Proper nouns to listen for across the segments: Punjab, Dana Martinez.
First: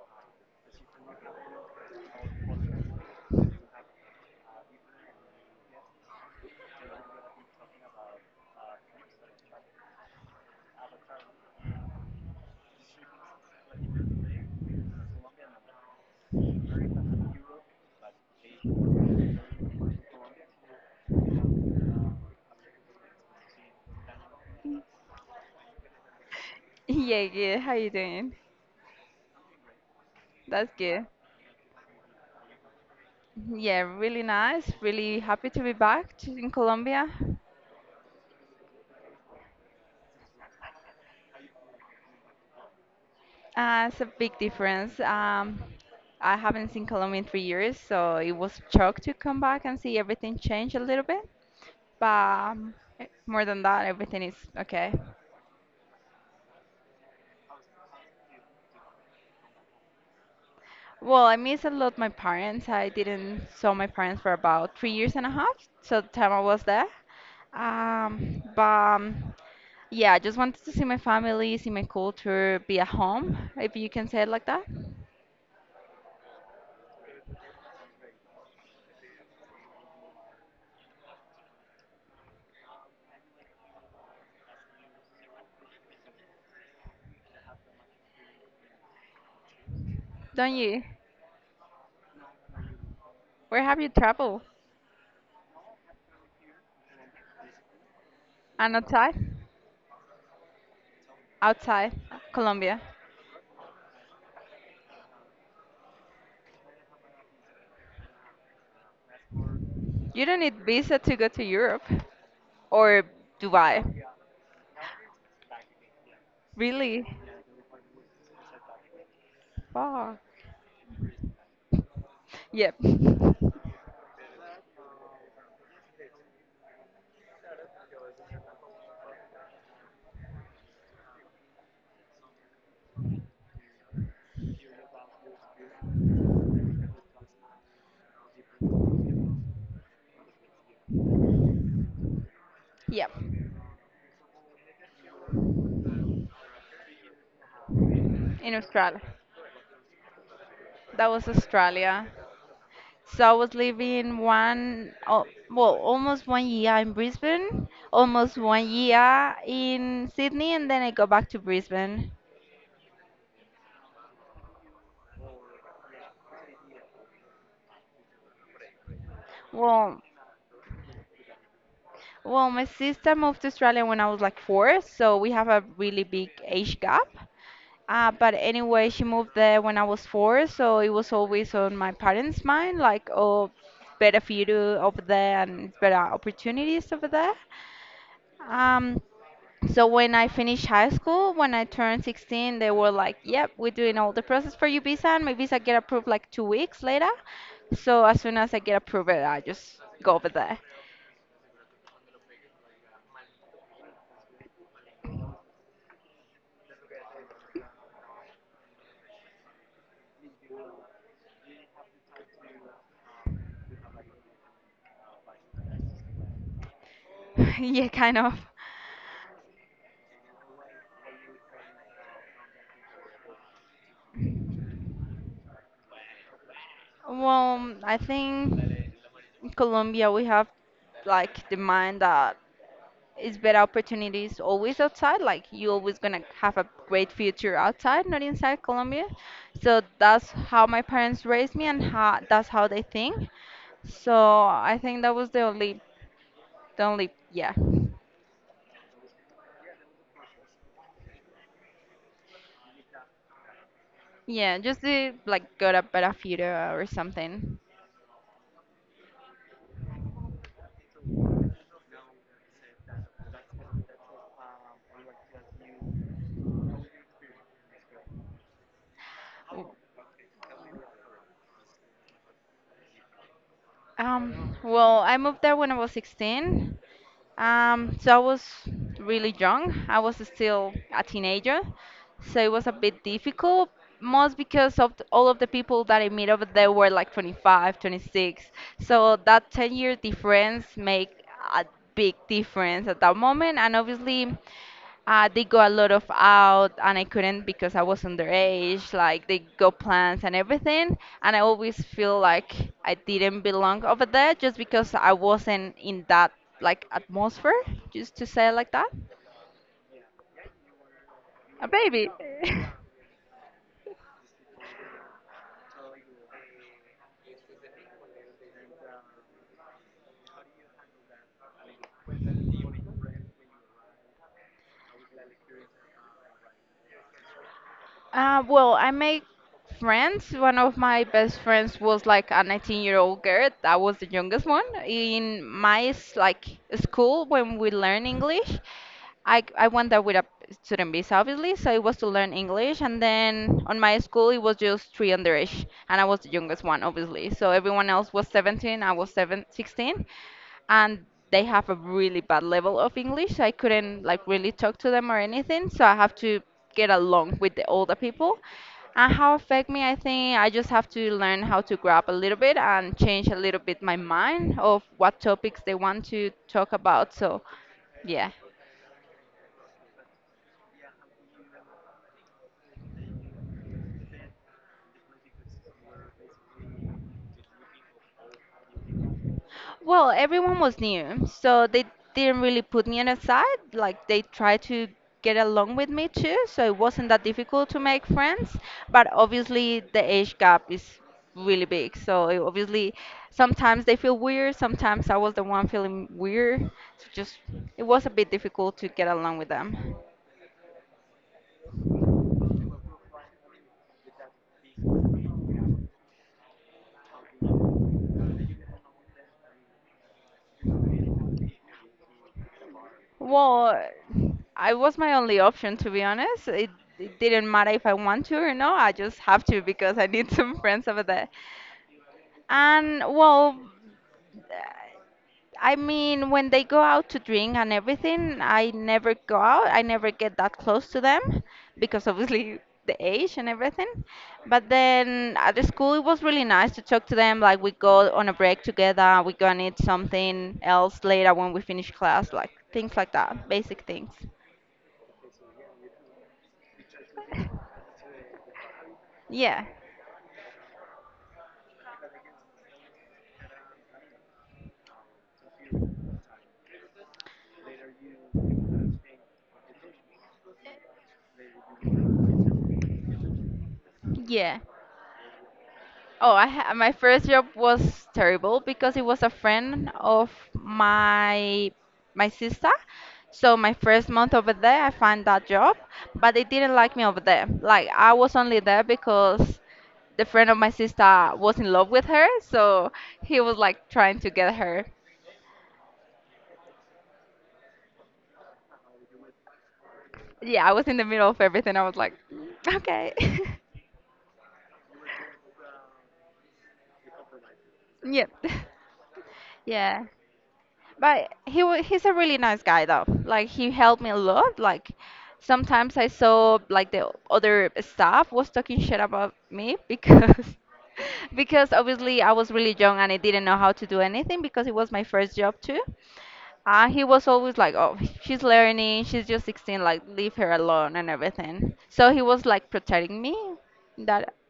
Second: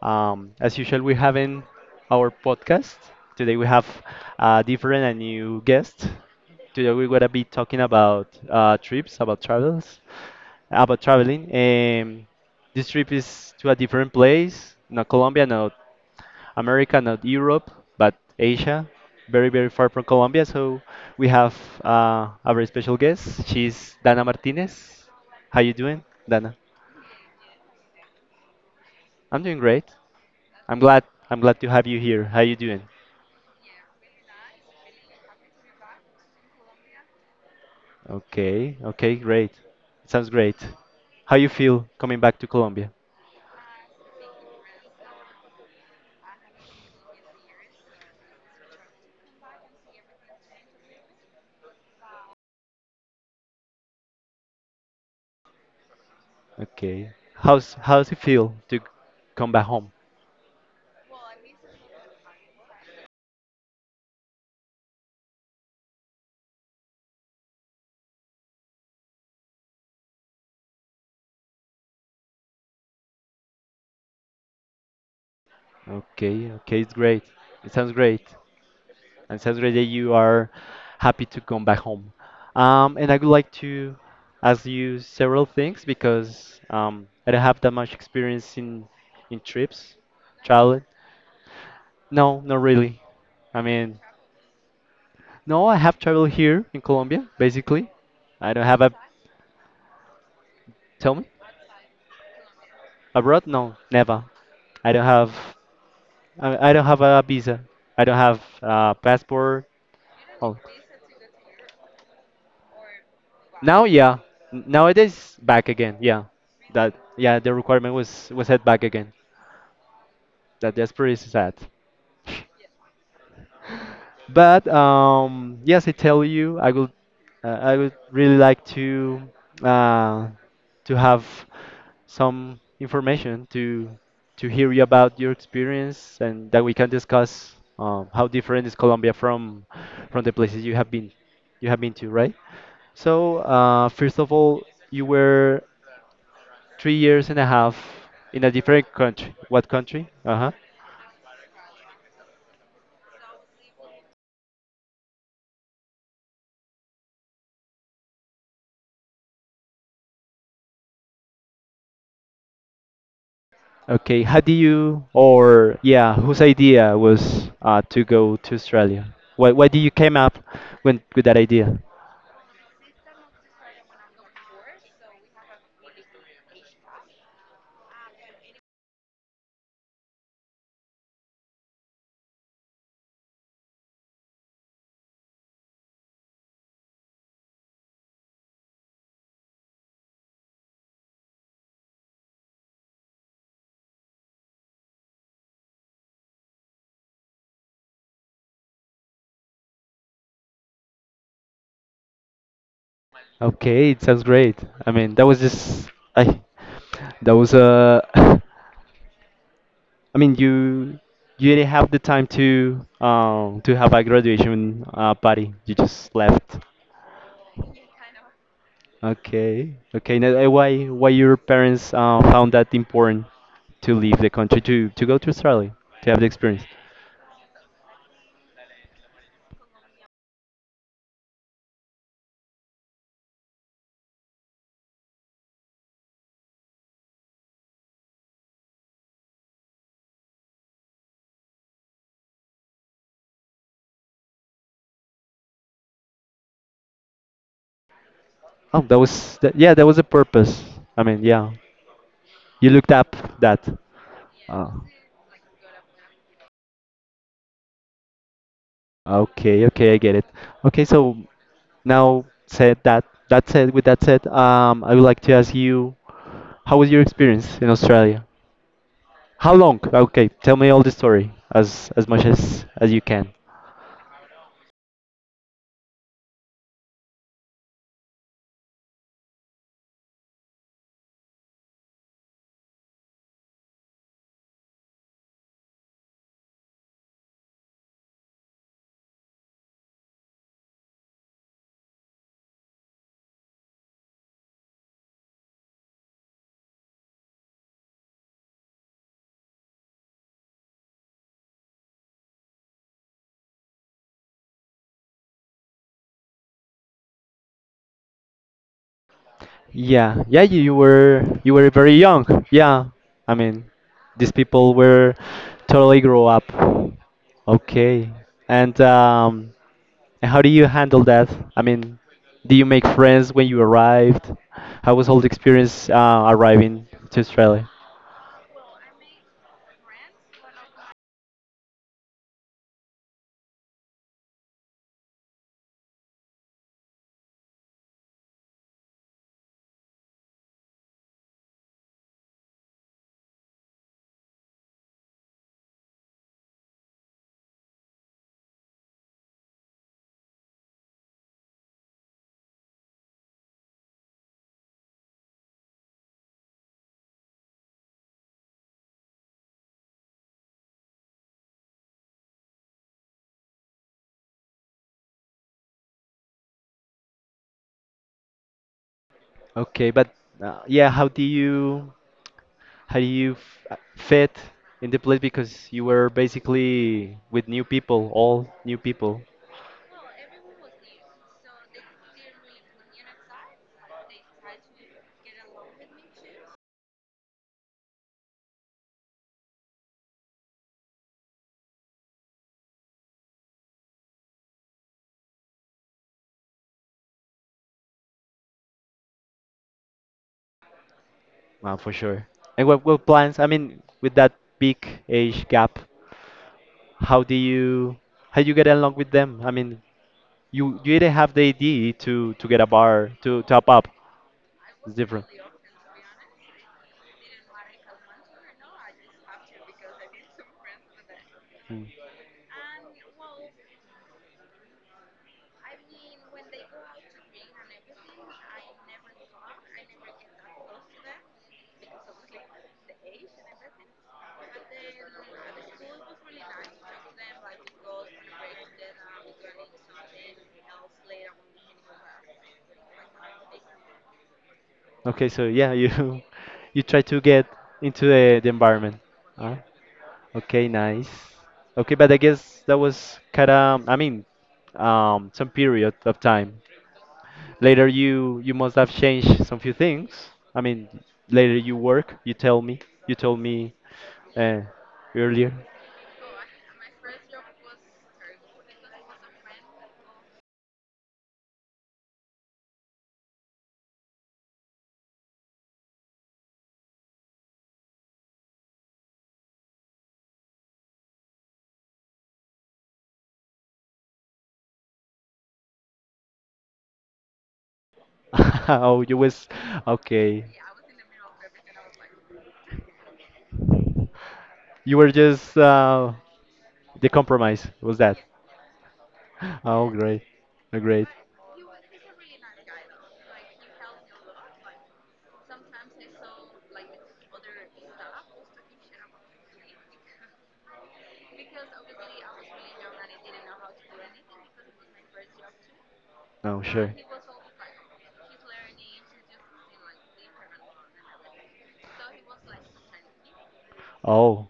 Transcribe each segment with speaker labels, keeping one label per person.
Speaker 1: As usual, we have in our podcast. Today we have a different and new guest. Today we're gonna be talking about trips, about travels, about traveling. This trip is to a different place, not Colombia, not America, not Europe, but Asia, very very far from Colombia. So we have a very special guest. She's Dana Martinez. How you doing, Dana?
Speaker 2: Yeah, good. How you doing?
Speaker 1: I'm doing great.
Speaker 2: That's
Speaker 1: I'm
Speaker 2: good.
Speaker 1: glad. I'm glad to have you here. How you doing?
Speaker 2: Yeah, really nice. Really happy to be in Colombia.
Speaker 1: Okay. Okay. Great. Sounds great. How you feel coming back to Colombia?
Speaker 2: It's a big difference. I haven't seen Colombia in 3 years, so it was a shock to come back and see everything change a little bit. But more than that, everything is okay.
Speaker 1: Okay. How's it feel to come back home?
Speaker 2: Well, I miss a lot my parents. I didn't saw my parents for about 3 years and a half, so the time I was there. But yeah, I just wanted to see my family, see my culture, be at home, if you can say it like that.
Speaker 1: Okay. Okay. It's great. It sounds great. And it sounds great that you are happy to come back home. And I would like to ask you several things because I don't have that much experience in trips,
Speaker 2: Don't you?
Speaker 1: traveling. No, not really. I
Speaker 2: Where have you
Speaker 1: mean,
Speaker 2: traveled?
Speaker 1: no, I have traveled here in Colombia, basically. I don't
Speaker 2: And
Speaker 1: have a.
Speaker 2: outside?
Speaker 1: Tell me.
Speaker 2: Outside Colombia.
Speaker 1: Abroad? No, never. I don't have. I don't have a visa. I don't have a passport.
Speaker 2: You don't need
Speaker 1: Oh,
Speaker 2: visa to go to Europe or Dubai.
Speaker 1: now yeah. Nowadays back again. Yeah, that
Speaker 2: Really?
Speaker 1: yeah. The requirement was head back again.
Speaker 2: Fuck.
Speaker 1: That's pretty sad.
Speaker 2: Yep.
Speaker 1: But yes, I tell you, I would really like uh, to have some information to hear you about your experience and that we can discuss how different is Colombia from the places you have been to, right?
Speaker 2: Yep.
Speaker 1: So first of all, you were 3 years and a half in a
Speaker 2: In
Speaker 1: different
Speaker 2: Australia.
Speaker 1: country. What country? Uh huh.
Speaker 2: That was Australia. So I was living almost one year in Brisbane, almost one year in Sydney, and then I go back to Brisbane.
Speaker 1: Okay. How do you or yeah, whose idea was to go to Australia? Why did you
Speaker 2: Well,
Speaker 1: came up with that idea?
Speaker 2: well, my sister moved to Australia when I was like four, so we have a really big age gap. But anyway, she moved there when I was four, so it was always on my parents' mind, like, oh, better for you to over there and better opportunities over there. Um, So when I finished high school, when I turned 16, they were like, "Yep, we're doing all the process for your visa, and my visa get approved like 2 weeks later." So as soon as I get approved, I just go over there.
Speaker 1: Okay, it sounds great. I mean, that was just I Those I mean you didn't have the time to have a graduation party. You just left.
Speaker 2: Yeah, kind of.
Speaker 1: Okay, okay. Now, why your parents found that important to leave the country to go to Australia to have the experience?
Speaker 2: Well, I think in Colombia we have like the mind that it's better opportunities always outside. Like you always gonna have a great future outside, not inside Colombia. So that's how my parents raised me, and how that's how they think. So I think that was the only, yeah,
Speaker 1: Oh, that was that, yeah, that was the purpose. I mean, yeah, you looked up that.
Speaker 2: yeah, just
Speaker 1: Oh,
Speaker 2: to like get a better future or something.
Speaker 1: okay, okay, I get it. Okay, so now said that said with that said, I would like to ask you, how was your experience in Australia? How long? Okay, tell me all the story as much as you can.
Speaker 2: Well, I moved there when I was 16. So I was really young. I was still a teenager. So it was a bit difficult, most because of all of the people that I meet over there were like 25, 26. So that 10-year difference make a big difference at that moment. And obviously, they go a lot of out, and I couldn't because I was underage. Like they go plans and everything, and I always feel like I didn't belong over there just because I wasn't in that like atmosphere. Just to say it like that.
Speaker 1: Yeah, yeah, you were you
Speaker 2: A
Speaker 1: were very
Speaker 2: baby.
Speaker 1: young. Yeah, I mean, these people were totally grow up. Okay, and um, and how do you handle that? I mean, do you make friends when you arrived? How was all the experience arriving to Australia?
Speaker 2: Well, I make friends. One of my best friends was like a 19-year-old girl. That was the youngest one in like school when we learn English. I went there with a student visa, obviously, so it was to learn English. And then on my school, it was just three underage, and I was the youngest one, obviously. So everyone else was 17, I was seven, 16, and they have a really bad level of English. So I couldn't like really talk to them or anything, so I have to get along with the older people. And how affect me? I think I just have to learn how to grab a little bit and change a little bit my mind of what topics they want to talk about. So, yeah.
Speaker 1: Okay, but yeah, how do you? How do you f- fit in the place because you were basically with new people, all new people,
Speaker 2: Well, everyone was new, so they didn't really put me on a side. Like they tried to get along with me too, so it wasn't that difficult to make friends. But obviously, the age gap is really big, so it obviously sometimes they feel weird. Sometimes I was the one feeling weird, so just it was a bit difficult to get along with them.
Speaker 1: well, for sure. And what plans? I mean, with that big age gap, how do you how do you get along with them? I mean, you didn't have the idea to get a bar to top
Speaker 2: Well,
Speaker 1: up.
Speaker 2: I
Speaker 1: It's
Speaker 2: was my
Speaker 1: different.
Speaker 2: only option to be honest. It didn't matter if I want to or no. I just have to because I need some friends over there.
Speaker 1: Mm.
Speaker 2: And well, I mean, when they go out to drink and everything, I never go out. I never get that close to them because obviously the age and everything. But then at the school, it was really nice to talk to them. Like we go on a break together, we go and eat something else later when we finish class, like things like that, basic things.
Speaker 1: Okay, so yeah, you you try to get into the environment. Huh?
Speaker 2: Yeah,
Speaker 1: Okay, nice. Okay, but I guess that was kind of, I mean, some period of time. Later, you must have changed some few things. I mean, later you work. You tell me. You told me
Speaker 2: yeah.
Speaker 1: uh, earlier.
Speaker 2: Oh, I ha My first job was terrible because it was a friend of my sister. So my first month over there, I found that job, but they didn't like me over there. Like I was only there because the friend of my sister was in love with her, so he was like trying to get her.
Speaker 1: Oh, you was okay.
Speaker 2: Yeah, I was in the middle of everything. I was like, "Mm, okay,
Speaker 1: You were just the compromise was that.
Speaker 2: yep,
Speaker 1: Oh,
Speaker 2: yeah.
Speaker 1: great, oh, great.
Speaker 2: But he's a really nice guy though. Like he helped me a lot. Like sometimes I saw like the other staff was talking shit about me because because obviously I was really young and I didn't know how to do anything because it was my first job too.
Speaker 1: Oh,
Speaker 2: And
Speaker 1: sure.
Speaker 2: he was always like, "Oh, she's learning. She's just 16. Like leave her alone and everything." So he was like protecting me. That
Speaker 1: Oh,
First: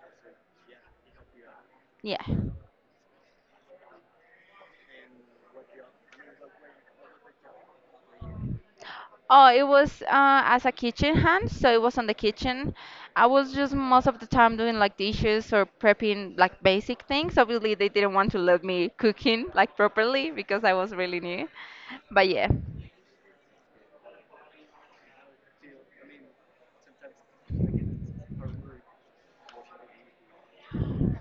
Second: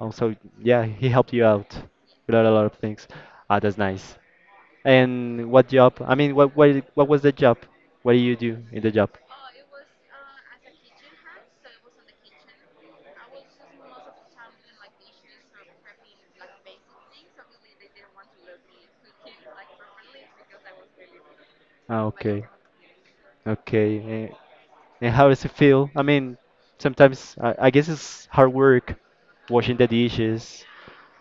Speaker 1: oh, so yeah, he helped you out
Speaker 2: yeah.
Speaker 1: with a lot of things. Ah, that's nice. And what job? I mean, what was the job? What do you do in the job?
Speaker 2: Oh, it was as a kitchen hand, so it was on the kitchen. I was just most of the time doing like dishes or prepping like basic things. Obviously, they didn't want to let me cooking like properly because I was really new.
Speaker 1: Ah,
Speaker 2: But
Speaker 1: okay,
Speaker 2: yeah.
Speaker 1: okay. And how does it feel? I mean, sometimes I guess it's hard work, washing the dishes.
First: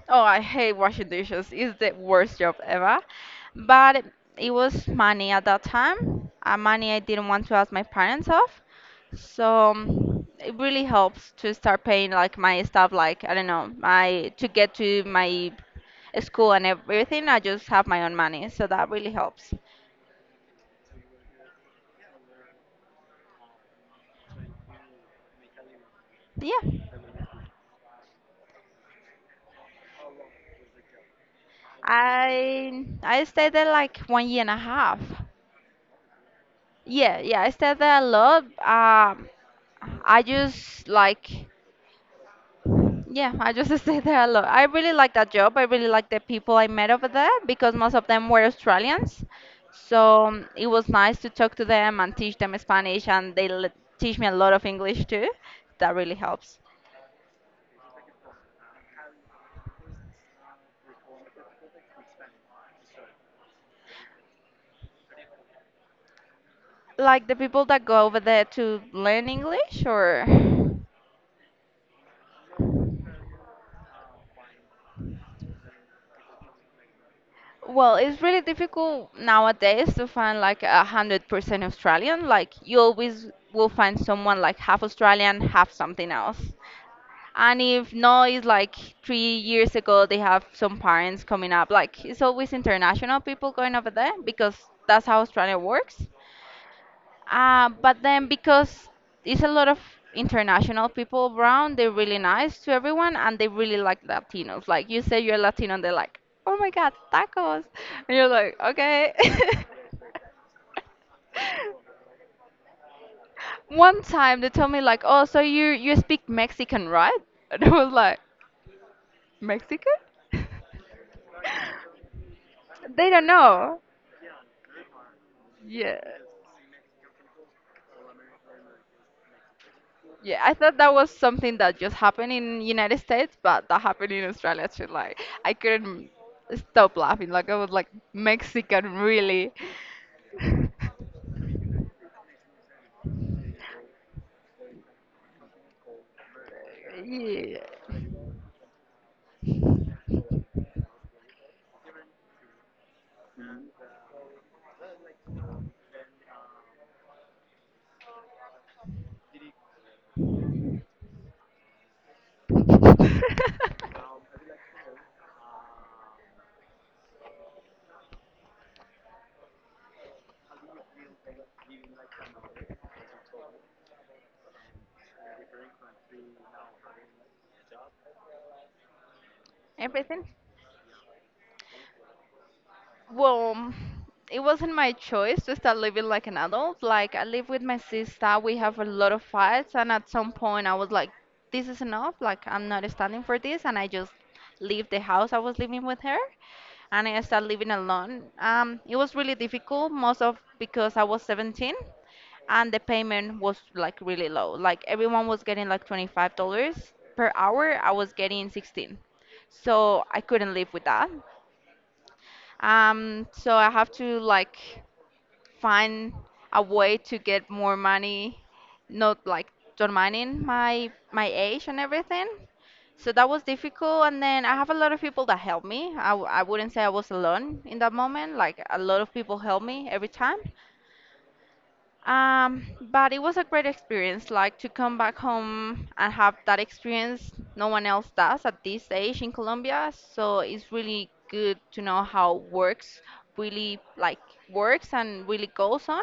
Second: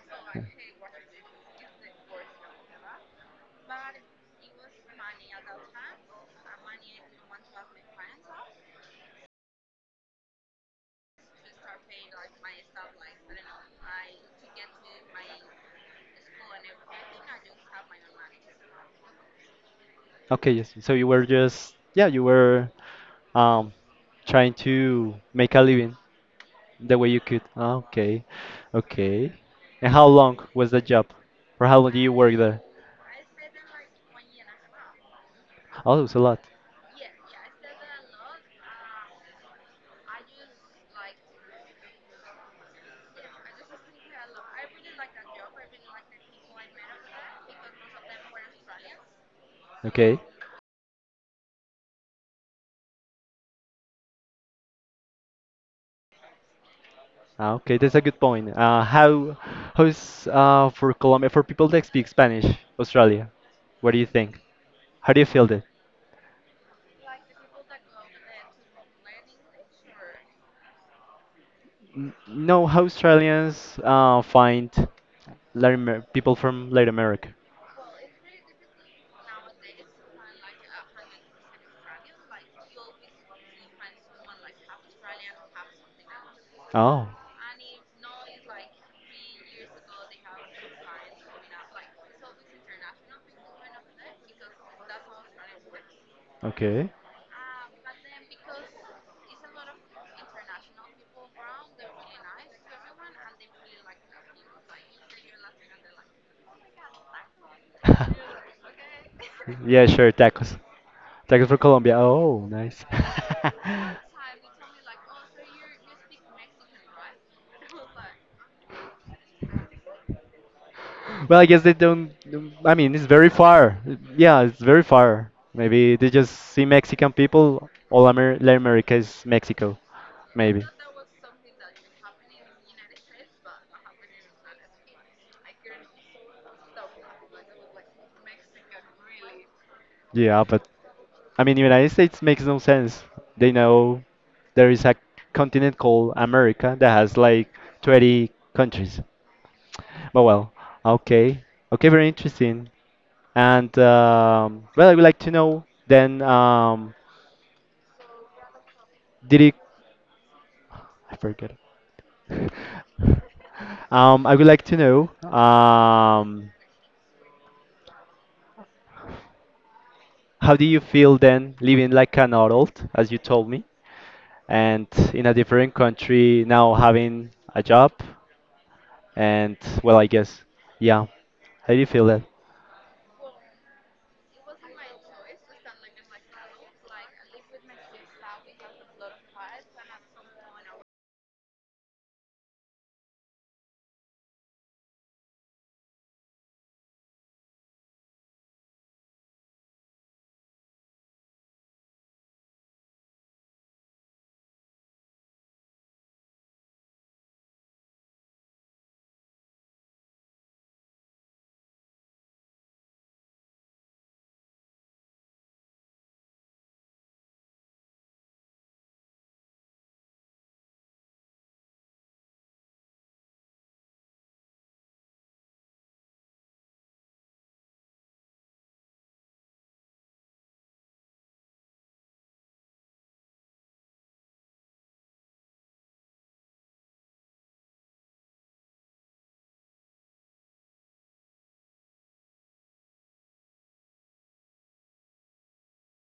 Speaker 2: Oh, I hate washing dishes. It's the worst job ever. But it was money at that time, money I didn't want to ask my parents of. So it really helps to start paying like my stuff, like I don't know, my to get to my school and everything. I just have my own money, so that really helps.
Speaker 1: Okay, yes. So you were just yeah, you were um trying to make a living.
Speaker 2: Yeah,
Speaker 1: The way you could. Ah, okay. Okay. And how long was the job? For how long did you work there?
Speaker 2: I stayed there like one year and a half.
Speaker 1: Oh, it was a lot.
Speaker 2: Yeah, yeah, I stay there a lot. I just like, yeah, I just stay there a lot. I really like that job. I really like the people I met over there because most of them were Australians. So
Speaker 1: Okay.
Speaker 2: um, it was nice to talk to them and teach them Spanish, and they l teach me a lot of English too. That really helps.
Speaker 1: Ah, okay, that's a good point. How's for Colombia for people that speak Spanish, Australia? What do you think? How do you feel that?
Speaker 2: Like the people that go over there to learn English, or
Speaker 1: No, how Australians find people from Latin America?
Speaker 2: well, it's really difficult nowadays to find like 100% Australian. Like you always will find someone like half Australian, half something else.
Speaker 1: Oh,
Speaker 2: And if no, it's like 3 years ago they have some parents coming up. Like it's always international people going over there because that's how Australia works.
Speaker 1: okay.
Speaker 2: But then because it's a lot of international people around, they're really nice to everyone and they really like Latinos. Like you say you're Latino and they're like, oh my God, tacos. And you're like, okay.
Speaker 1: Yeah, sure, tacos. Tacos for Colombia. Oh, nice.
Speaker 2: One time they told me like, oh, so you speak Mexican, right? And I was like, Mexican?
Speaker 1: Well, I guess they don't. I mean, it's
Speaker 2: They don't
Speaker 1: very far.
Speaker 2: know.
Speaker 1: Yeah, it's very far. Maybe
Speaker 2: Yeah.
Speaker 1: they just see Mexican people. All Amer Latin America is Mexico.
Speaker 2: Yeah, I
Speaker 1: Maybe.
Speaker 2: thought that was something that just happened in United States, but that happened in Australia too. Like I couldn't stop laughing. Like I was like Mexican, really.
Speaker 1: Yeah, but I mean, United States makes no sense. They know there is a continent called America that has like
Speaker 2: Yeah.
Speaker 1: 20 countries. But well, okay. Okay, very interesting. And well, I would like to know then, did it? I forget. I would like to know, how do you feel then living like an adult, as you told me, and in a different country now having a job? And well, I
Speaker 2: Everything.
Speaker 1: guess, yeah. How do you feel that?
Speaker 2: Well, it wasn't my choice to start living like an adult. Like, I live with my sister, we have a lot of fights, and at some point I was like, this is enough. Like, I'm not standing for this, and I just leave the house I was living with her, and I started living alone. It was really difficult, most of because I was 17, and the payment was like really low. Like, everyone was getting like $25 per hour, I was getting 16. So I couldn't live with that. So I have to like find a way to get more money, not like undermining my age and everything. So that was difficult. And then I have a lot of people that help me. I wouldn't say I was alone in that moment. Like a lot of people help me every time. But it was a great experience, like to come back home and have that experience. No one else does at this age in Colombia, so it's really good to know how works really like works and really goes on.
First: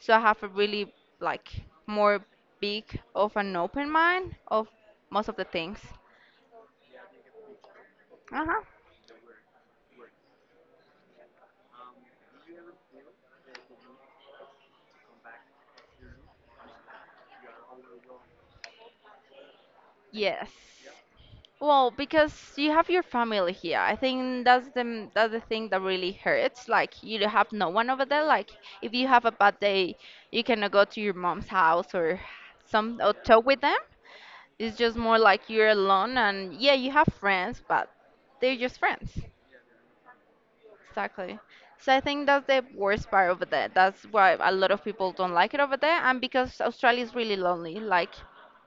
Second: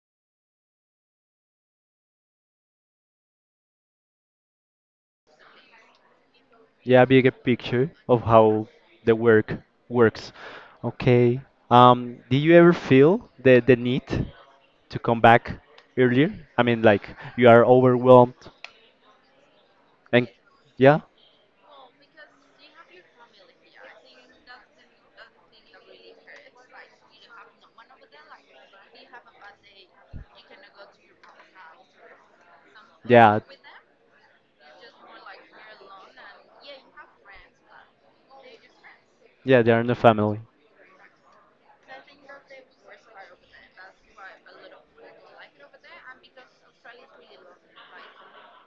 Speaker 2: So I have a really like more big of an open mind of most of the things.
Speaker 1: Yeah, bigger picture of
Speaker 2: Uh-huh.
Speaker 1: how the work works. Okay. Do you ever feel the need? To come back earlier? I mean, like you are overwhelmed, and
Speaker 2: Yes.
Speaker 1: yeah,
Speaker 2: Well, because you have your family here. I think that's the thing that really hurts. Like you don't have no one over there. Like if you have a bad day, you cannot go to your mom's house or some or
Speaker 1: yeah,
Speaker 2: talk with them. It's just more like you're alone and yeah, you have friends, but they're just friends.
Speaker 1: yeah, they are in the family.
Speaker 2: Exactly. So I think that's the worst part over there. That's why a lot of people don't like it over there, and because Australia is really lonely. Like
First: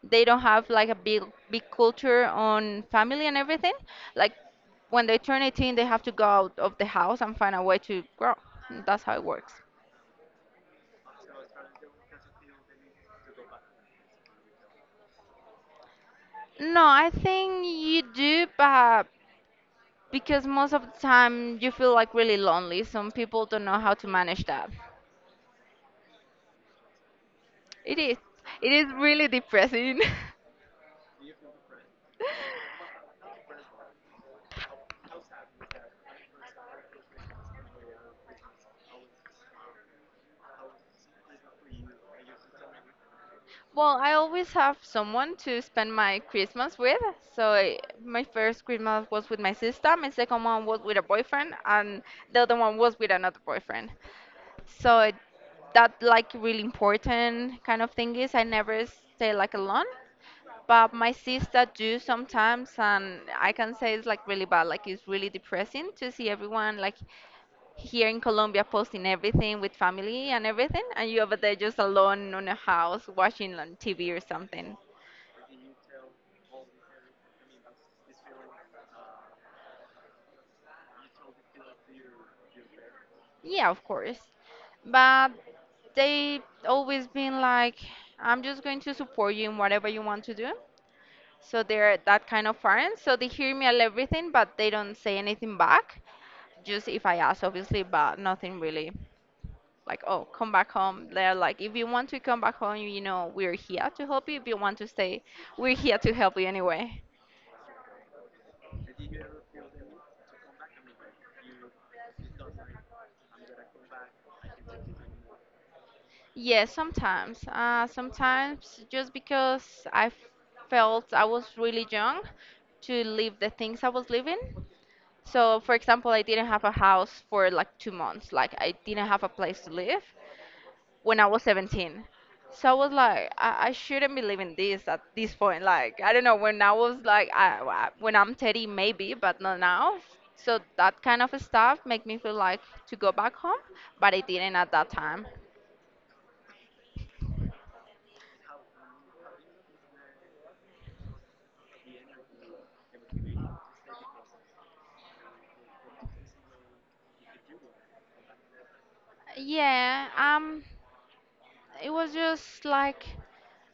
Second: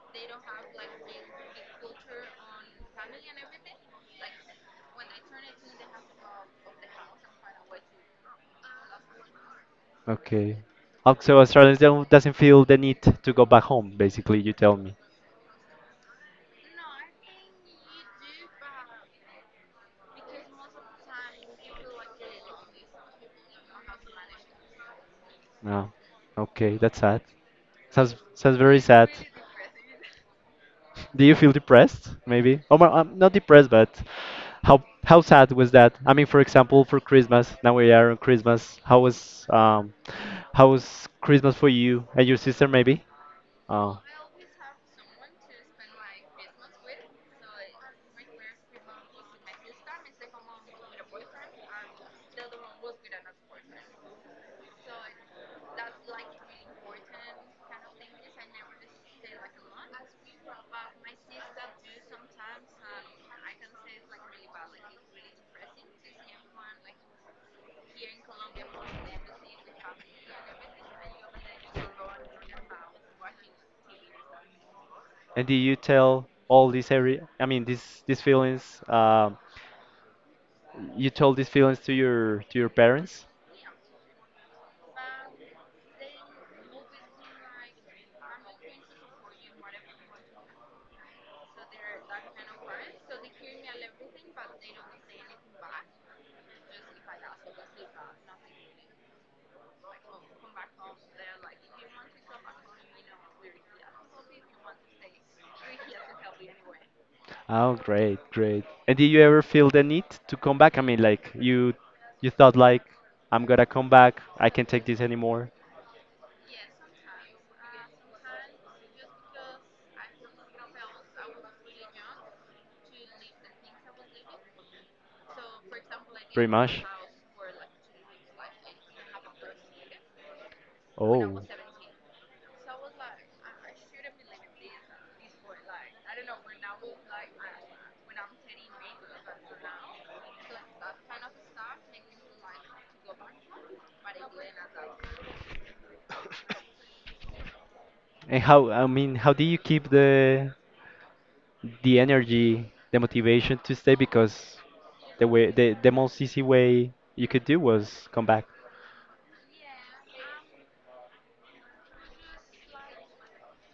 Speaker 2: they don't have like a big culture on family and everything. Like when they turn 18, they have to go out of the house and find a way to grow. That's how it works.
Speaker 1: Okay. Also, Australians don't doesn't feel the need to go back home. Basically, you tell me.
Speaker 2: No, I think you do, but because most of the time you feel like really lonely. Some people don't know how to manage that.
Speaker 1: No. Okay, that's sad.
Speaker 2: It
Speaker 1: Sounds
Speaker 2: is.
Speaker 1: sounds
Speaker 2: It
Speaker 1: very
Speaker 2: is
Speaker 1: sad.
Speaker 2: really depressing.
Speaker 1: Do you feel depressed? Maybe. Oh, well, I'm not depressed, but how sad was that? I mean, for example, for Christmas. Now we are on Christmas. How was Christmas for you and your sister? Maybe.
Speaker 2: Well,
Speaker 1: Oh.
Speaker 2: I always have someone to spend my Christmas with. So my first Christmas was with my sister, my second one was with a boyfriend, and the other one was with another boyfriend. So that like really important kind of thing is I never stay like alone. But my sister do sometimes, and I can say it's like really bad. Like it's really depressing to see everyone like here in Colombia posting everything with family and everything, and you over there just alone on a house watching on TV or something.
Speaker 1: And did you tell all these every? I mean, these feelings. You told these feelings to your parents.
Speaker 2: Yeah, of course. But they always been like, I'm just going to support you in whatever you want to do. So they're that kind of parents. So they hear me and everything, but they don't say anything back. Just if I ask, obviously, but nothing really. Like, oh, come back home. They're like, if you want to come back home, we're here to help you. If you want to stay, we're here to help you anyway.
Speaker 1: Oh, great, great. And did you ever feel the need to come back? I mean, like you thought like, I'm gonna come back. I can't take this anymore.
Speaker 2: Yes, sometimes. Sometimes just because I felt I was really young to live the things I was living. So, for example, I
Speaker 1: Pretty
Speaker 2: didn't have a
Speaker 1: much.
Speaker 2: house for like 2 months. Like, I didn't have a place to live when I
Speaker 1: Oh.
Speaker 2: was 17. So I was like, I shouldn't be living this at this point. Like, I don't know, when I was like, when I'm 30, maybe, but not now. So that kind of stuff make me feel like to go back home, but I didn't at that time.
Speaker 1: And how, I mean, how do you keep the energy, the motivation to stay? Because the way, the most easy way you could do was come back.
Speaker 2: Yeah, it was just like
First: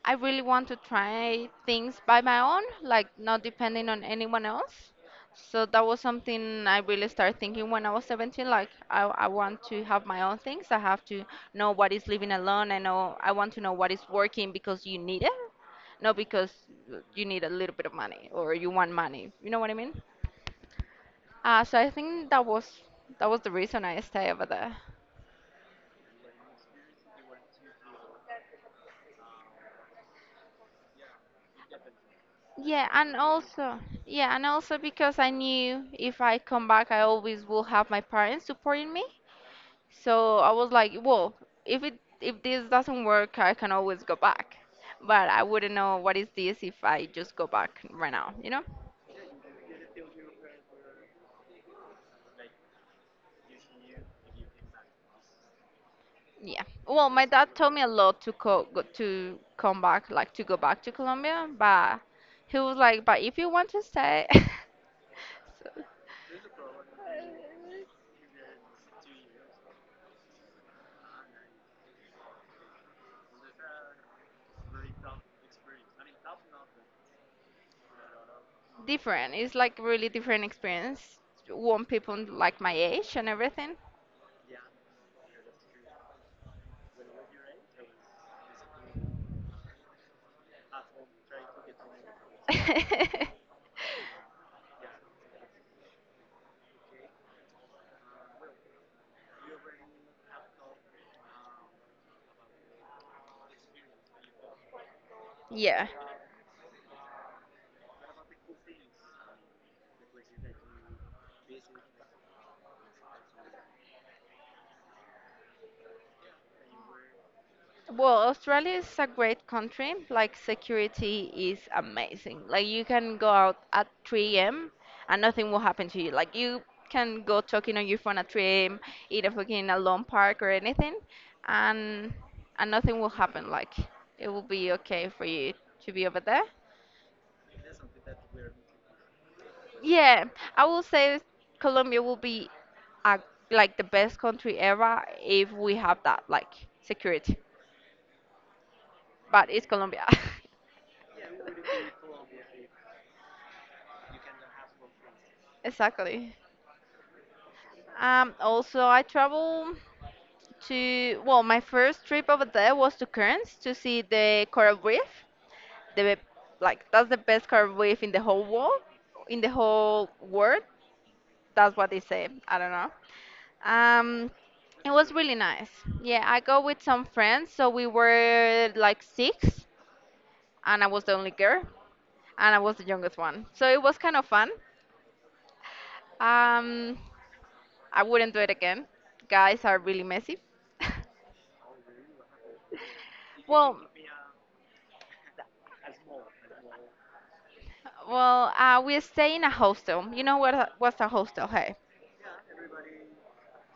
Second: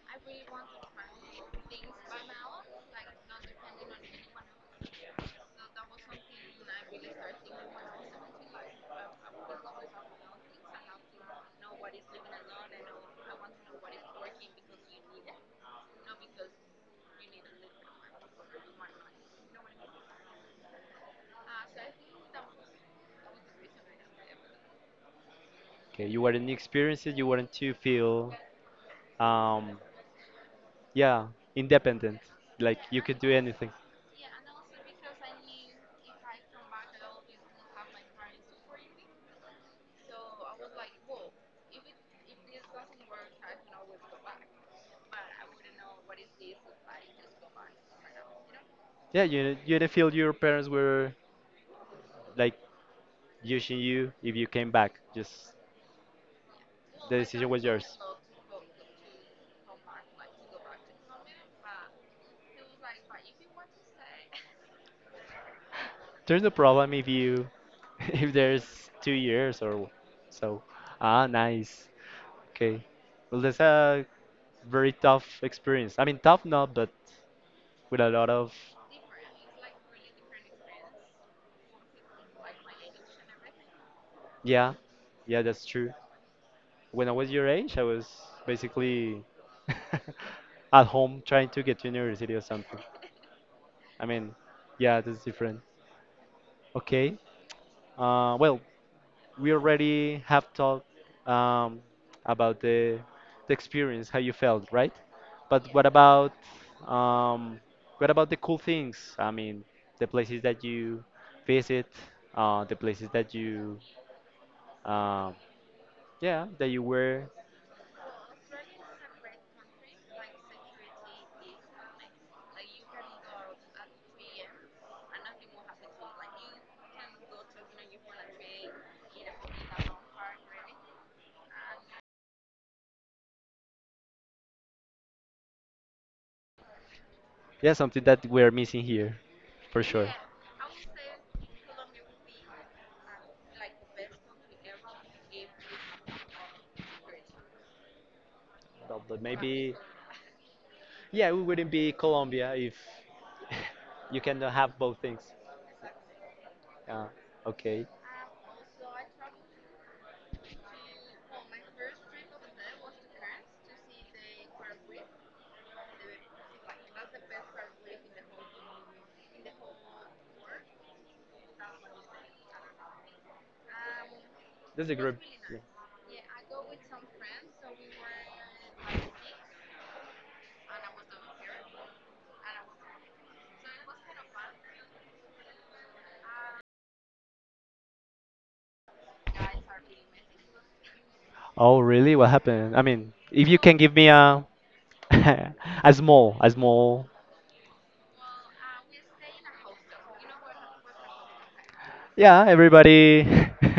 Speaker 2: I really want to try things by my own, like not depending on anyone else. So that was something I really started thinking when I was 17. Like I want to have my own things. I have to know what is living alone. I know I want to know what is working because you need it, not because you need a little bit of money or you want money. You know what I mean? So I think that was the reason I stayed over there.
Speaker 1: Okay, you weren't experienced, you weren't to feel um, yeah, independent. Like
Speaker 2: Yeah,
Speaker 1: you
Speaker 2: and
Speaker 1: could do anything.
Speaker 2: also, yeah, and also because I knew if I come back, I always will have my parents supporting me. So I was like, well, if this doesn't work, I can always go back. But I wouldn't know what is this if I just go back right now, you know?
Speaker 1: Yeah, you didn't feel your parents were like using you if you came back. Just
Speaker 2: Yeah. Well,
Speaker 1: the
Speaker 2: my
Speaker 1: decision
Speaker 2: dad
Speaker 1: was
Speaker 2: told me a
Speaker 1: yours.
Speaker 2: lot to to come back, like to go back to Colombia, but he was like, but if you want to stay,
Speaker 1: There's no problem if you if there's 2 years or so. Ah, nice. Okay. Well, that's a very tough experience. I mean, tough not, but with a lot of
Speaker 2: different. It's like really different experience. One people like my age and everything.
Speaker 1: yeah, yeah, that's true. When I was your age, I was basically at home trying to get to university or something. I mean, yeah, that's different. Okay. Well, we already have talked um, about the experience, how you felt, right? But
Speaker 2: Yeah.
Speaker 1: um, what about the cool things? I mean, the places that you visit, the places that you, um, yeah, that you were,
Speaker 2: Well, Australia is a great country. Like security is amazing. Like you can go out at 3 a.m. and nothing will happen to you. Like you can go talking on your phone at 3 a.m. in a fucking a lawn park or anything, and and nothing will happen. Like it will be okay for you to be over there.
Speaker 1: yeah, something that we're missing here, for sure.
Speaker 2: Yeah, I will say Colombia will be a, like the best country ever if we have that like security.
Speaker 1: Well, but
Speaker 2: But it's
Speaker 1: maybe,
Speaker 2: Colombia.
Speaker 1: yeah, we wouldn't be Colombia if you cannot have both things.
Speaker 2: Exactly.
Speaker 1: Yeah. Okay,
Speaker 2: Also, I travel well, my first trip over there was to Cairns to see the coral reef. The like that's the best coral reef in the whole world, in the whole world. That's what they say. I don't know. Um,
Speaker 1: that's a
Speaker 2: it
Speaker 1: great.
Speaker 2: was really
Speaker 1: Yeah.
Speaker 2: nice. Yeah, I go with some friends, so we were like six, and I was the only girl, and I was the youngest one. So it was kind of fun. Um, I wouldn't do it again. Guys are really messy.
Speaker 1: Oh, really? What happened? I mean, if you can
Speaker 2: well,
Speaker 1: give me a a small.
Speaker 2: we stay in a hostel. You know what? What's a hostel? Hey.
Speaker 1: Yeah, everybody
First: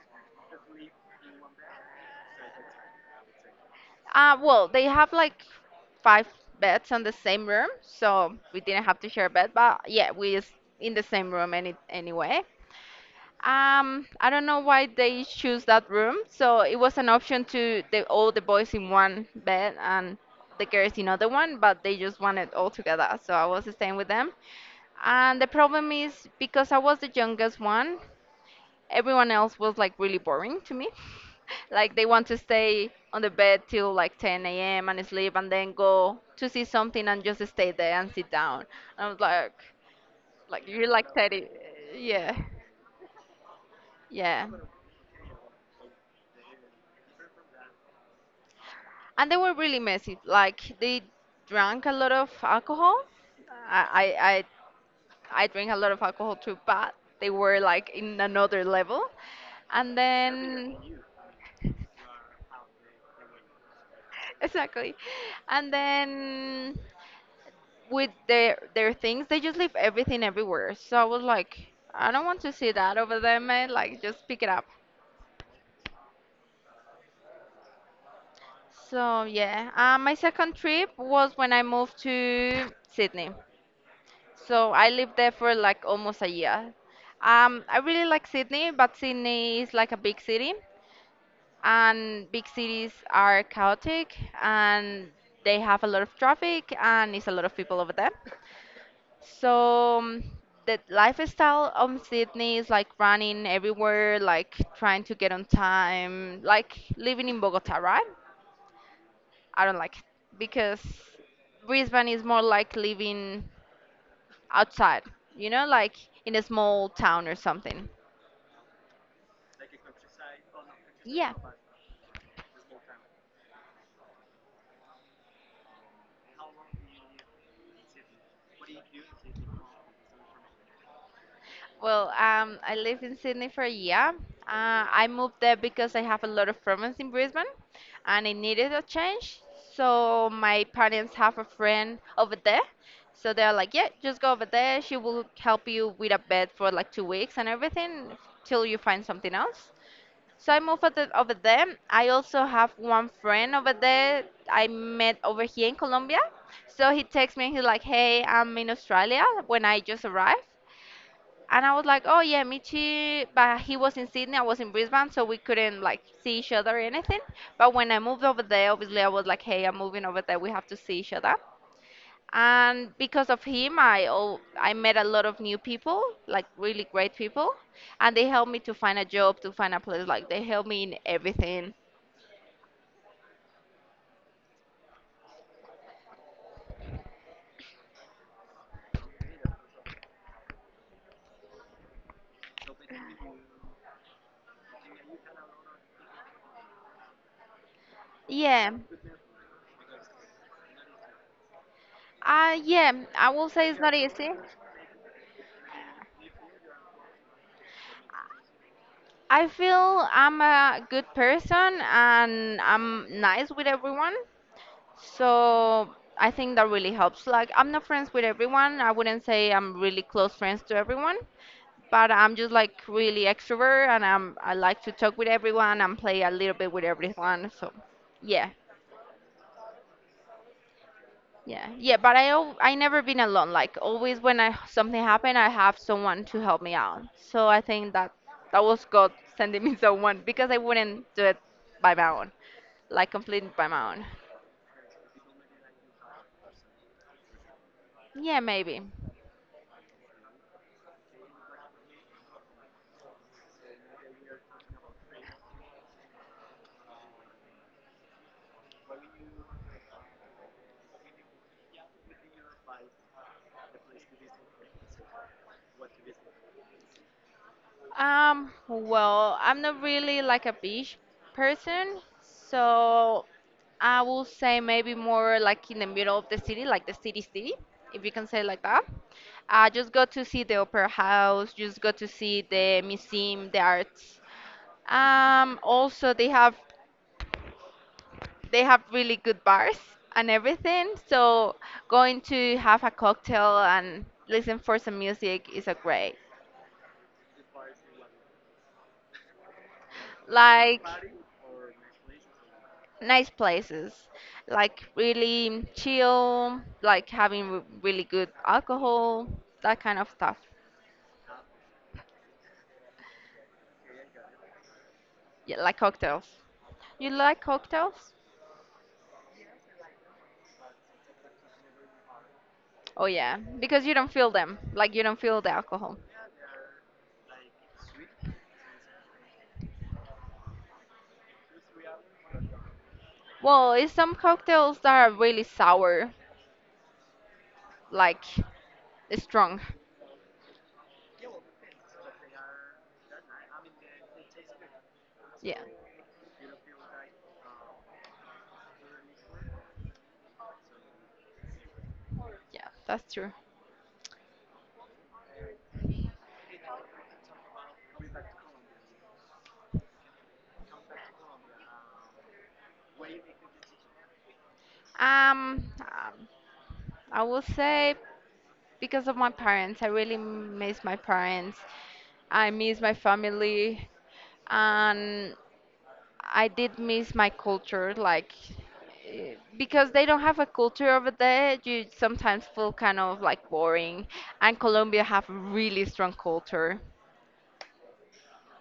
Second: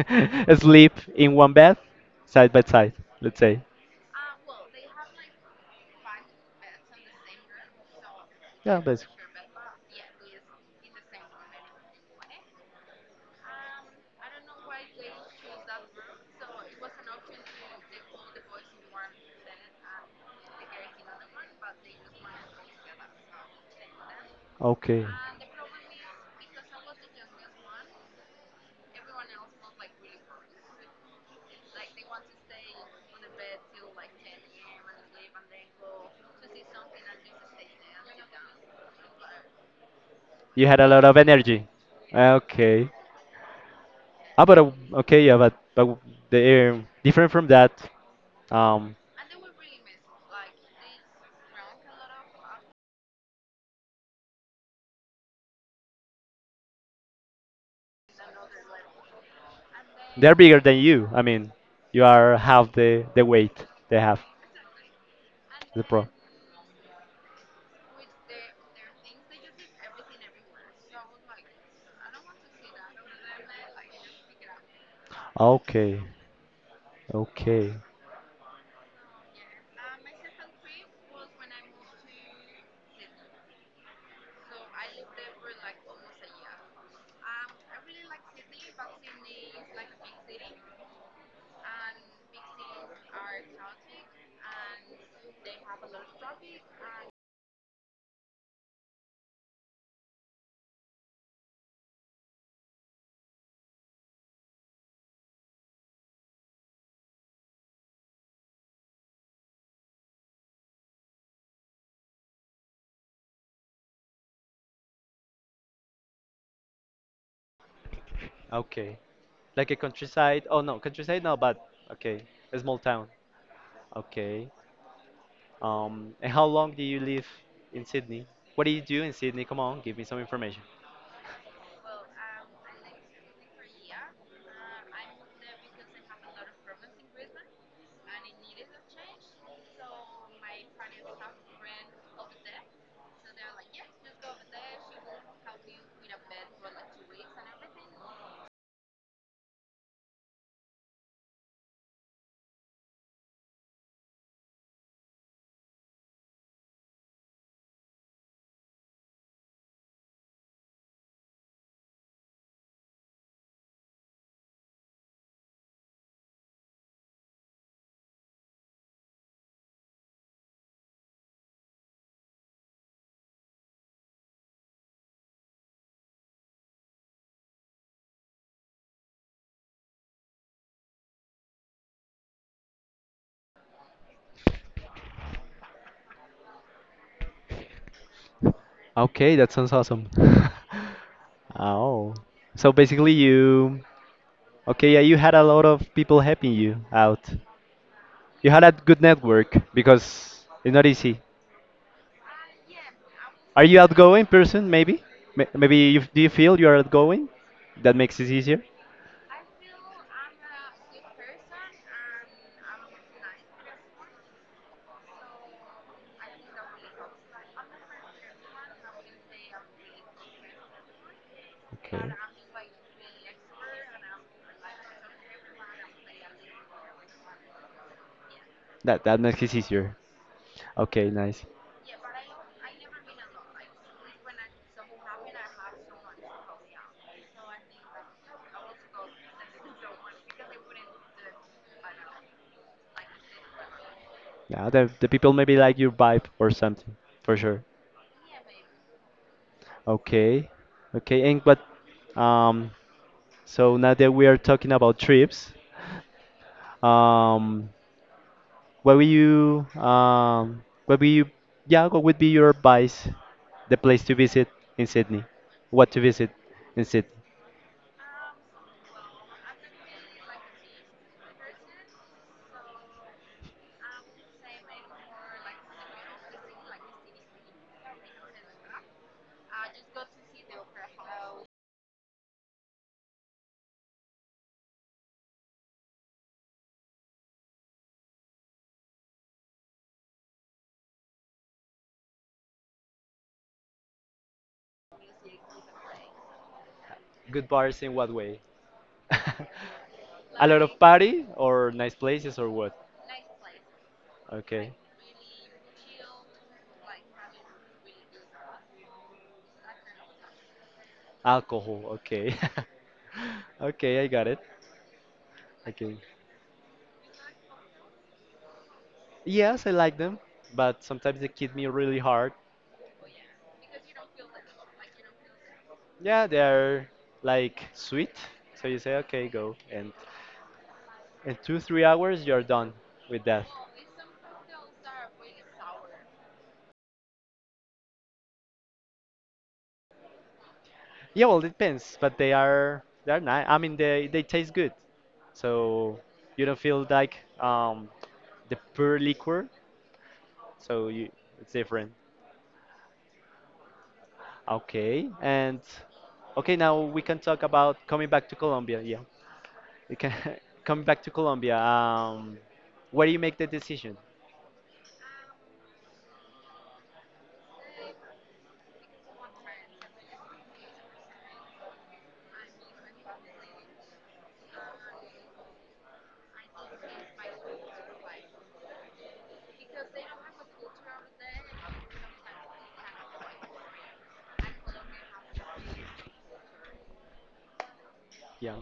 Speaker 1: sleep in one bed, side by side. Let's say.
Speaker 2: Well, they have like five beds on the same room, so we
Speaker 1: Yeah,
Speaker 2: didn't have to
Speaker 1: basically.
Speaker 2: share a bed. But yeah, we is in the same room anyway. I don't know why they choose that room. So it was an option to the all the boys in one bed and the girls in other one, but they just wanted all together. So I was staying with them.
Speaker 1: Okay.
Speaker 2: And the problem is because I was the youngest one, everyone else was like really boring to me. like they want to stay on the bed till like 10 a.m. and sleep and then go to see something and just stay there and sit down. And I was like
Speaker 1: You had
Speaker 2: you're
Speaker 1: a lot
Speaker 2: like
Speaker 1: of
Speaker 2: 30.
Speaker 1: energy.
Speaker 2: Yeah.
Speaker 1: Okay. Ah,
Speaker 2: Yeah.
Speaker 1: but okay, yeah, but they're different from that. Um,
Speaker 2: And they were really messy. Like they drank a lot of alcohol. I I I, I drink a lot of alcohol too, but they were like in another level. And
Speaker 1: they're bigger
Speaker 2: then
Speaker 1: than you. I mean, you are half the weight they have.
Speaker 2: exactly, and
Speaker 1: The pro.
Speaker 2: then with their things, they just leave everything everywhere. So I was like, I don't want to see that over there, man. Like just pick it up.
Speaker 1: Okay. Okay.
Speaker 2: So yeah, my second trip was when I moved to Sydney. So I lived there for like almost a year. I really like Sydney, but Sydney is like a big city, and big cities are chaotic and they have a lot of traffic and it's a lot of people over there. So the lifestyle of Sydney is like running everywhere, like trying to get on time, like living in Bogota, right? I don't like it because Brisbane is more like living outside, you know, like in a small town or something.
Speaker 1: Okay. Like a countryside. Oh no, countryside
Speaker 2: Yeah.
Speaker 1: no, but okay, a small town. Okay. And how long do you live in Sydney? What do you do in Sydney? Come on, give me some information.
Speaker 2: Well, I lived in Sydney for a year. I moved there because I have a lot of friends in Brisbane and I needed a change. So my parents have a friend over there. So they're like, yeah, just go over there. She will help you with a bed for like 2 weeks and everything till you find something else. So I moved over there. I also have one friend over there I met over here in Colombia. So he texts me and he's like, hey, I'm in Australia when I just arrived. And I was like, oh yeah, me too. But he was in Sydney, I was in Brisbane, so we couldn't like see each other or anything. But when I moved over there, obviously I was like, hey, I'm moving over there, we have to see each other and because of him I met a lot of new people, like really great people, and they helped me to find a job, to find a place. Like they helped me in everything.
Speaker 1: Okay, that sounds awesome. Oh, so basically you, okay, yeah, you had a lot of people helping you out. You had a
Speaker 2: Yeah.
Speaker 1: good network because it's not easy.
Speaker 2: Yeah, I will
Speaker 1: Are
Speaker 2: say it's
Speaker 1: you
Speaker 2: not
Speaker 1: outgoing
Speaker 2: easy.
Speaker 1: person? Maybe, maybe you, do you feel you are outgoing? That makes it easier.
Speaker 2: I feel I'm a good person and I'm nice with everyone, so I think that really helps. Like I'm not friends with everyone. I wouldn't say I'm really close friends to everyone,
Speaker 1: Okay.
Speaker 2: but I'm just like really extrovert and I like to talk with everyone and play a little bit with everyone. So yeah,
Speaker 1: That makes it easier. Okay, nice.
Speaker 2: yeah, yeah. But I never been alone. Like always when I something happen, I have someone to help me out. So I think that that was God sending me someone because I wouldn't do it by my own, like completely by my own.
Speaker 1: Yeah, the people maybe like your vibe or something, for sure.
Speaker 2: Yeah, maybe.
Speaker 1: Okay, okay, and but, Um, so now that we are talking about trips, um, what will you, um, what will you, yeah, what would be your advice, the place to visit in Sydney, what to visit in Sydney?
Speaker 2: Well, I'm not really like a beach person, so I will say maybe more like in the middle of the city, like the city city, if you can say like that. I just go to see the opera house, just go to see the museum, the arts. Also they have really good bars and everything, so going to have a cocktail and listen for some music is a great.
Speaker 1: Good bars in what way? A lot of
Speaker 2: Like
Speaker 1: party or nice places or what?
Speaker 2: nice places,
Speaker 1: Okay,
Speaker 2: like really chill, like having really good alcohol, that kind of stuff.
Speaker 1: alcohol. Okay, okay, I got it.
Speaker 2: Yeah, like
Speaker 1: Okay.
Speaker 2: cocktails. You like cocktails?
Speaker 1: Yes, I like them, but sometimes they hit me really hard.
Speaker 2: Oh yeah, because you don't feel them, like you don't feel the alcohol.
Speaker 1: Yeah, they're like sweet, so you say, okay, go, and in two, 3 hours you're done with that.
Speaker 2: Well, it's some cocktails that are really sour, like strong.
Speaker 1: Yeah, well, it depends, but they're nice. I mean, they taste good,
Speaker 2: Yeah,
Speaker 1: so you don't feel like the pure liquor, so you it's different.
Speaker 2: yeah, that's true.
Speaker 1: Okay, and okay, now we can talk about coming back to Colombia. Yeah. You can come back to Colombia. Where do you make the decision?
Speaker 2: Um, um, I will say because of my parents. I really miss my parents. I miss my family, and I did miss my culture. Like because they don't have a culture over there, you sometimes feel kind of like boring. And Colombia have really strong culture.
Speaker 1: Yeah.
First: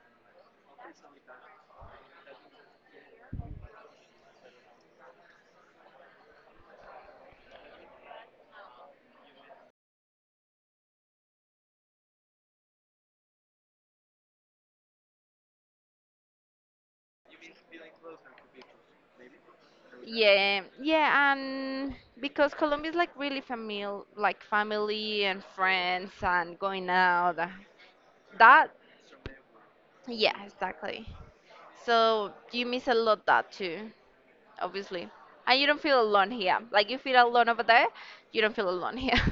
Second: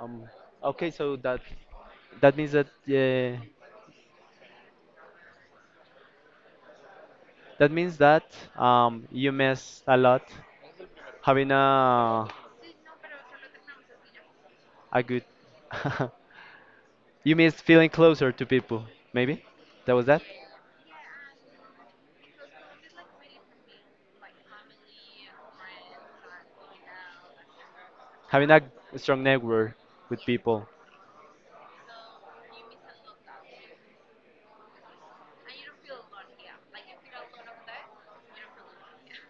Speaker 1: Um, okay, so that that means that that means that you miss a lot having a good. You miss feeling closer to people. Maybe that was that
Speaker 2: Yeah, yeah, and because Colombia is like really famil like family and friends and going out.
Speaker 1: having a
Speaker 2: That,
Speaker 1: strong network with
Speaker 2: yeah,
Speaker 1: people.
Speaker 2: exactly. So you miss a lot that too, obviously. And you don't feel alone here. Like you feel alone over there, you don't feel alone here.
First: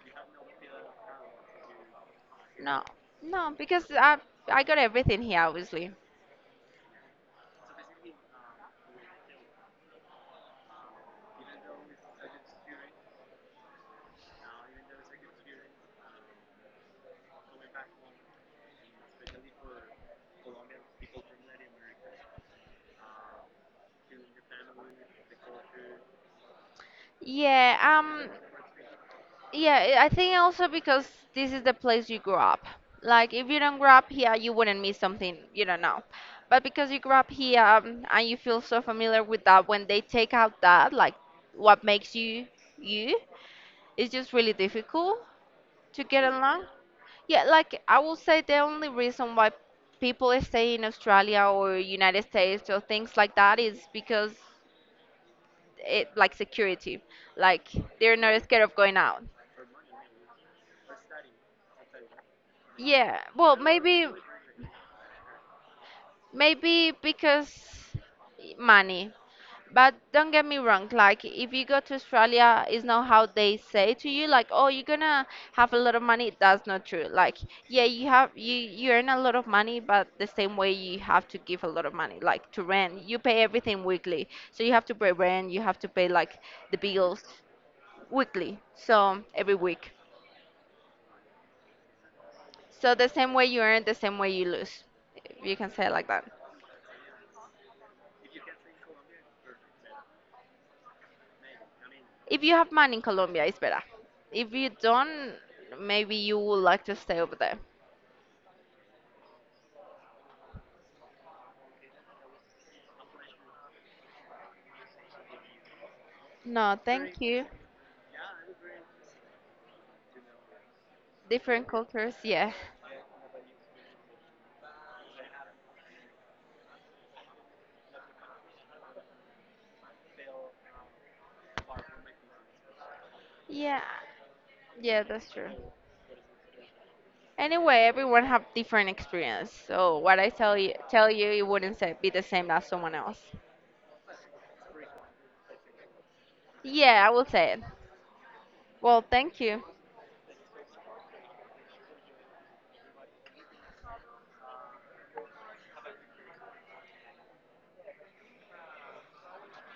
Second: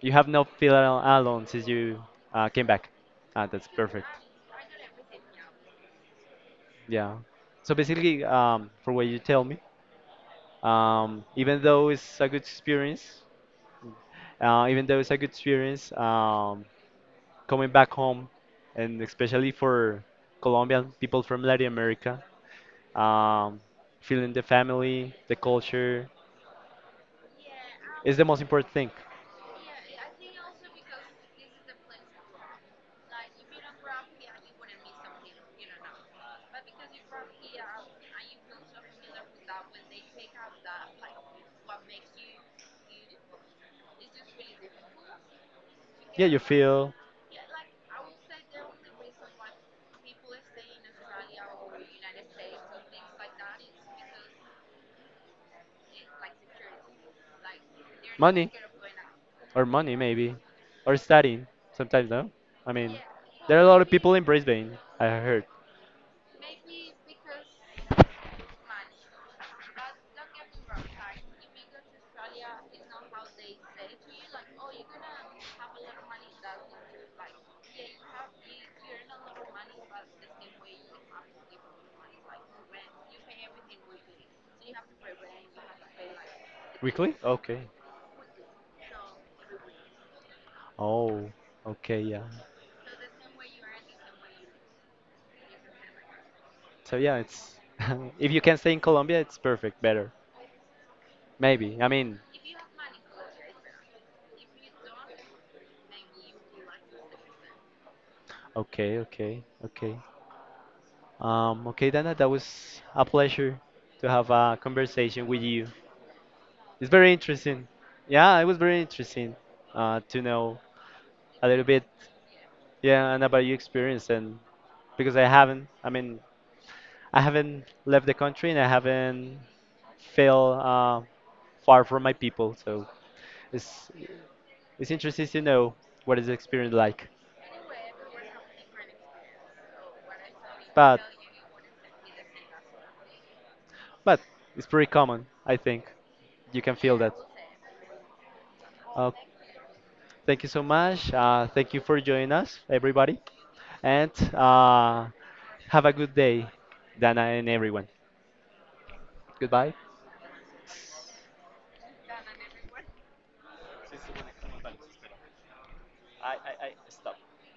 Speaker 1: You have not feel alone since you came
Speaker 2: No,
Speaker 1: back. Ah,
Speaker 2: no,
Speaker 1: that's
Speaker 2: because
Speaker 1: perfect.
Speaker 2: I got everything here, obviously.
Speaker 1: Yeah. So basically, for what you tell me, even though it's a good experience, uh, even though it's a good experience, um, coming back home, and especially for Colombian people from Latin America, um, feeling the family, the culture
Speaker 2: Yeah,
Speaker 1: is the most important thing.
Speaker 2: yeah, I think also because this is the place you grew up. Like if you don't grow up here, you wouldn't miss something you don't know. But because you grew up here and you feel so familiar with that, when they take out that, like what makes you, it's just really difficult to get
Speaker 1: Yeah, you
Speaker 2: along.
Speaker 1: feel
Speaker 2: Yeah, like I will say the only reason why people stay in Australia or United States or things like that is because it like security. Like they're not
Speaker 1: money,
Speaker 2: scared of going out.
Speaker 1: or money maybe, or studying sometimes, no? I mean,
Speaker 2: Yeah. Well,
Speaker 1: there are a lot of
Speaker 2: maybe
Speaker 1: people in Brisbane, I heard.
Speaker 2: because money. But don't get me wrong, like if you go to Australia, it's not how they say to you, like, oh, you're gonna have a lot of money. That's not true. Like, yeah, you have you earn a lot of money, but the same way you have to give a lot of money, like to rent. You pay everything weekly, so you have to pay rent, you have to pay like the
Speaker 1: Weekly?
Speaker 2: bills
Speaker 1: Okay.
Speaker 2: weekly, so every week.
Speaker 1: Oh, okay, yeah.
Speaker 2: So the same way you earn, the same way you lose. If you can say it like that.
Speaker 1: So yeah, it's if you can stay in Colombia, it's perfect, better. Maybe. I mean,
Speaker 2: If you have money in Colombia, it's better. If you don't, maybe you would like to stay over there.
Speaker 1: okay, okay, okay. Okay, Dana, that was a pleasure to have a conversation with you.
Speaker 2: No,
Speaker 1: It's very
Speaker 2: thank you.
Speaker 1: interesting. Yeah, it was very interesting to know a little
Speaker 2: Different
Speaker 1: bit,
Speaker 2: cultures, yeah.
Speaker 1: yeah, and about your experience and because I haven't, I mean, I haven't left the country and I haven't felt far from my people, so
Speaker 2: Yeah,
Speaker 1: it's It's
Speaker 2: yeah,
Speaker 1: interesting
Speaker 2: that's
Speaker 1: to
Speaker 2: true.
Speaker 1: know what is the experience like.
Speaker 2: Anyway, everyone have different experience, so what I
Speaker 1: But
Speaker 2: tell you, it wouldn't say, be the same as someone else.
Speaker 1: but it's pretty common, I think. You can feel
Speaker 2: Yeah, I
Speaker 1: that.
Speaker 2: will say it. Well,
Speaker 1: Uh,
Speaker 2: thank you.
Speaker 1: thank you so much. Thank you for joining us, everybody. And have a good day, Dana and everyone. Goodbye. I stop.